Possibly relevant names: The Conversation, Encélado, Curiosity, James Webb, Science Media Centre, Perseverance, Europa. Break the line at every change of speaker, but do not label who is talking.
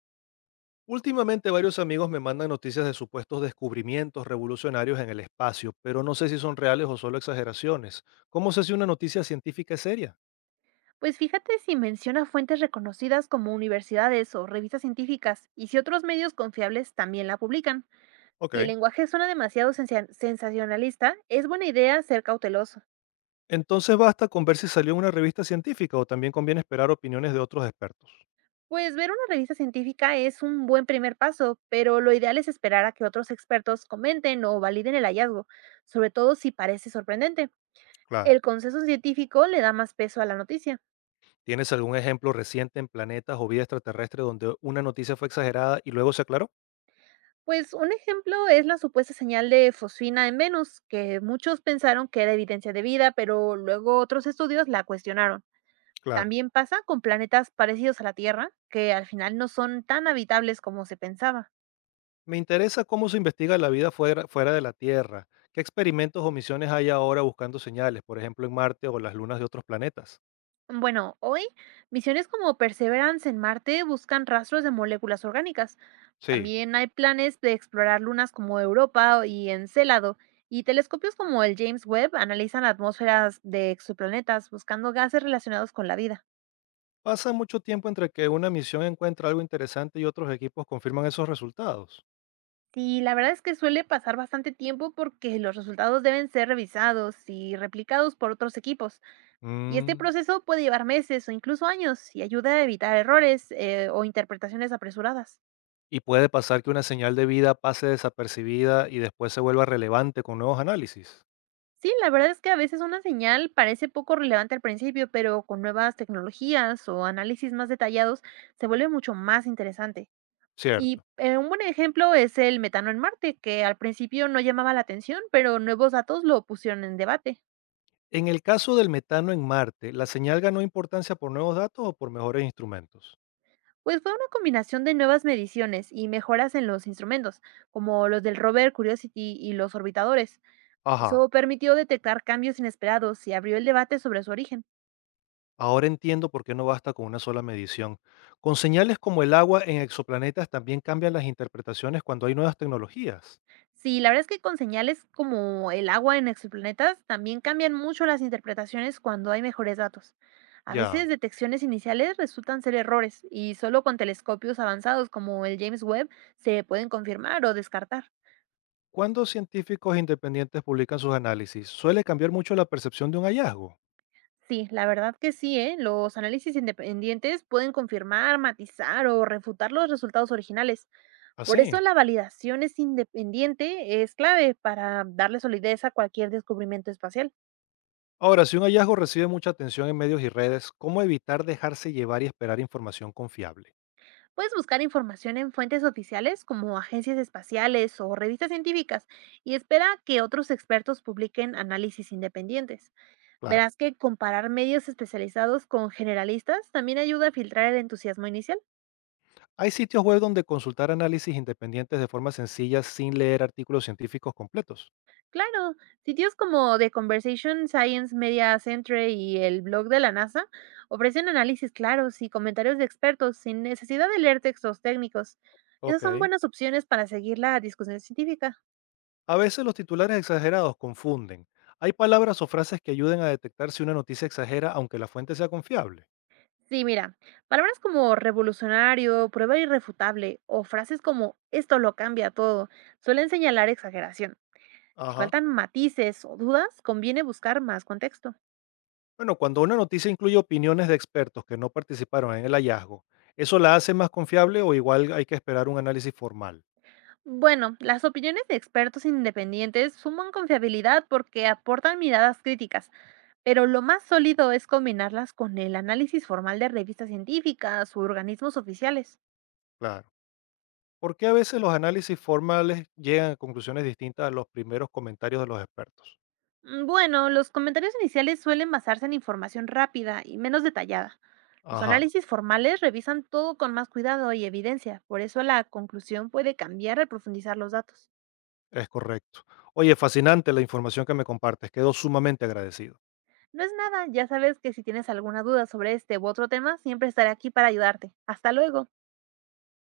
Últimamente varios amigos me mandan noticias de supuestos descubrimientos revolucionarios en el espacio, pero no sé si son reales o solo exageraciones. ¿Cómo sé si una noticia científica es seria?
Pues fíjate si menciona fuentes reconocidas como universidades o revistas científicas y si otros medios confiables también la publican. Si el
Ok.
lenguaje suena demasiado sensacionalista, es buena idea ser cauteloso.
Entonces basta con ver si salió en una revista científica o también conviene esperar opiniones de otros expertos.
Pues ver una revista científica es un buen primer paso, pero lo ideal es esperar a que otros expertos comenten o validen el hallazgo, sobre todo si parece sorprendente.
Claro.
El consenso científico le da más peso a la noticia.
¿Tienes algún ejemplo reciente en planetas o vida extraterrestre donde una noticia fue exagerada y luego se aclaró?
Pues un ejemplo es la supuesta señal de fosfina en Venus, que muchos pensaron que era evidencia de vida, pero luego otros estudios la cuestionaron.
Claro.
También pasa con planetas parecidos a la Tierra, que al final no son tan habitables como se pensaba.
Me interesa cómo se investiga la vida fuera de la Tierra. ¿Qué experimentos o misiones hay ahora buscando señales, por ejemplo en Marte o las lunas de otros planetas?
Bueno, hoy misiones como Perseverance en Marte buscan rastros de moléculas orgánicas.
Sí.
También hay planes de explorar lunas como Europa y Encélado, y telescopios como el James Webb analizan atmósferas de exoplanetas buscando gases relacionados con la vida.
¿Pasa mucho tiempo entre que una misión encuentra algo interesante y otros equipos confirman esos resultados?
Sí, la verdad es que suele pasar bastante tiempo porque los resultados deben ser revisados y replicados por otros equipos. Y este
Mm,
proceso puede llevar meses o incluso años y ayuda a evitar errores, o interpretaciones apresuradas.
Y puede pasar que una señal de vida pase desapercibida y después se vuelva relevante con nuevos análisis.
Sí, la verdad es que a veces una señal parece poco relevante al principio, pero con nuevas tecnologías o análisis más detallados se vuelve mucho más interesante.
Cierto.
Un buen ejemplo es el metano en Marte, que al principio no llamaba la atención, pero nuevos datos lo pusieron en debate.
En el caso del metano en Marte, ¿la señal ganó importancia por nuevos datos o por mejores instrumentos?
Pues fue una combinación de nuevas mediciones y mejoras en los instrumentos, como los del rover Curiosity y los orbitadores.
Ajá.
Eso permitió detectar cambios inesperados y abrió el debate sobre su origen.
Ahora entiendo por qué no basta con una sola medición. Con señales como el agua en exoplanetas también cambian las interpretaciones cuando hay nuevas tecnologías.
Sí, la verdad es que con señales como el agua en exoplanetas también cambian mucho las interpretaciones cuando hay mejores datos. A
Ya.
veces detecciones iniciales resultan ser errores y solo con telescopios avanzados como el James Webb se pueden confirmar o descartar.
Cuando científicos independientes publican sus análisis, suele cambiar mucho la percepción de un hallazgo.
Sí, la verdad que sí, ¿eh? Los análisis independientes pueden confirmar, matizar o refutar los resultados originales. Por eso
Así.
la validación es independiente es clave para darle solidez a cualquier descubrimiento espacial.
Ahora, si un hallazgo recibe mucha atención en medios y redes, ¿cómo evitar dejarse llevar y esperar información confiable?
Puedes buscar información en fuentes oficiales como agencias espaciales o revistas científicas y espera que otros expertos publiquen análisis independientes.
Claro.
Verás que comparar medios especializados con generalistas también ayuda a filtrar el entusiasmo inicial.
Hay sitios web donde consultar análisis independientes de forma sencilla sin leer artículos científicos completos.
Claro, sitios como The Conversation, Science Media Centre y el blog de la NASA ofrecen análisis claros y comentarios de expertos sin necesidad de leer textos técnicos. Esas son
Ok.
buenas opciones para seguir la discusión científica.
A veces los titulares exagerados confunden. Hay palabras o frases que ayuden a detectar si una noticia exagera aunque la fuente sea confiable.
Sí, mira, palabras como revolucionario, prueba irrefutable o frases como esto lo cambia todo suelen señalar exageración. Si
Ajá.
faltan matices o dudas, conviene buscar más contexto.
Bueno, cuando una noticia incluye opiniones de expertos que no participaron en el hallazgo, ¿eso la hace más confiable o igual hay que esperar un análisis formal?
Bueno, las opiniones de expertos independientes suman confiabilidad porque aportan miradas críticas, pero lo más sólido es combinarlas con el análisis formal de revistas científicas u organismos oficiales.
Claro. ¿Por qué a veces los análisis formales llegan a conclusiones distintas a los primeros comentarios de los expertos?
Mm, bueno, los comentarios iniciales suelen basarse en información rápida y menos detallada. Los
Ajá,
análisis formales revisan todo con más cuidado y evidencia, por eso la conclusión puede cambiar al profundizar los datos.
es correcto. Oye, fascinante la información que me compartes. Quedo sumamente agradecido.
No es nada, ya sabes que si tienes alguna duda sobre este u otro tema, siempre estaré aquí para ayudarte. Hasta luego.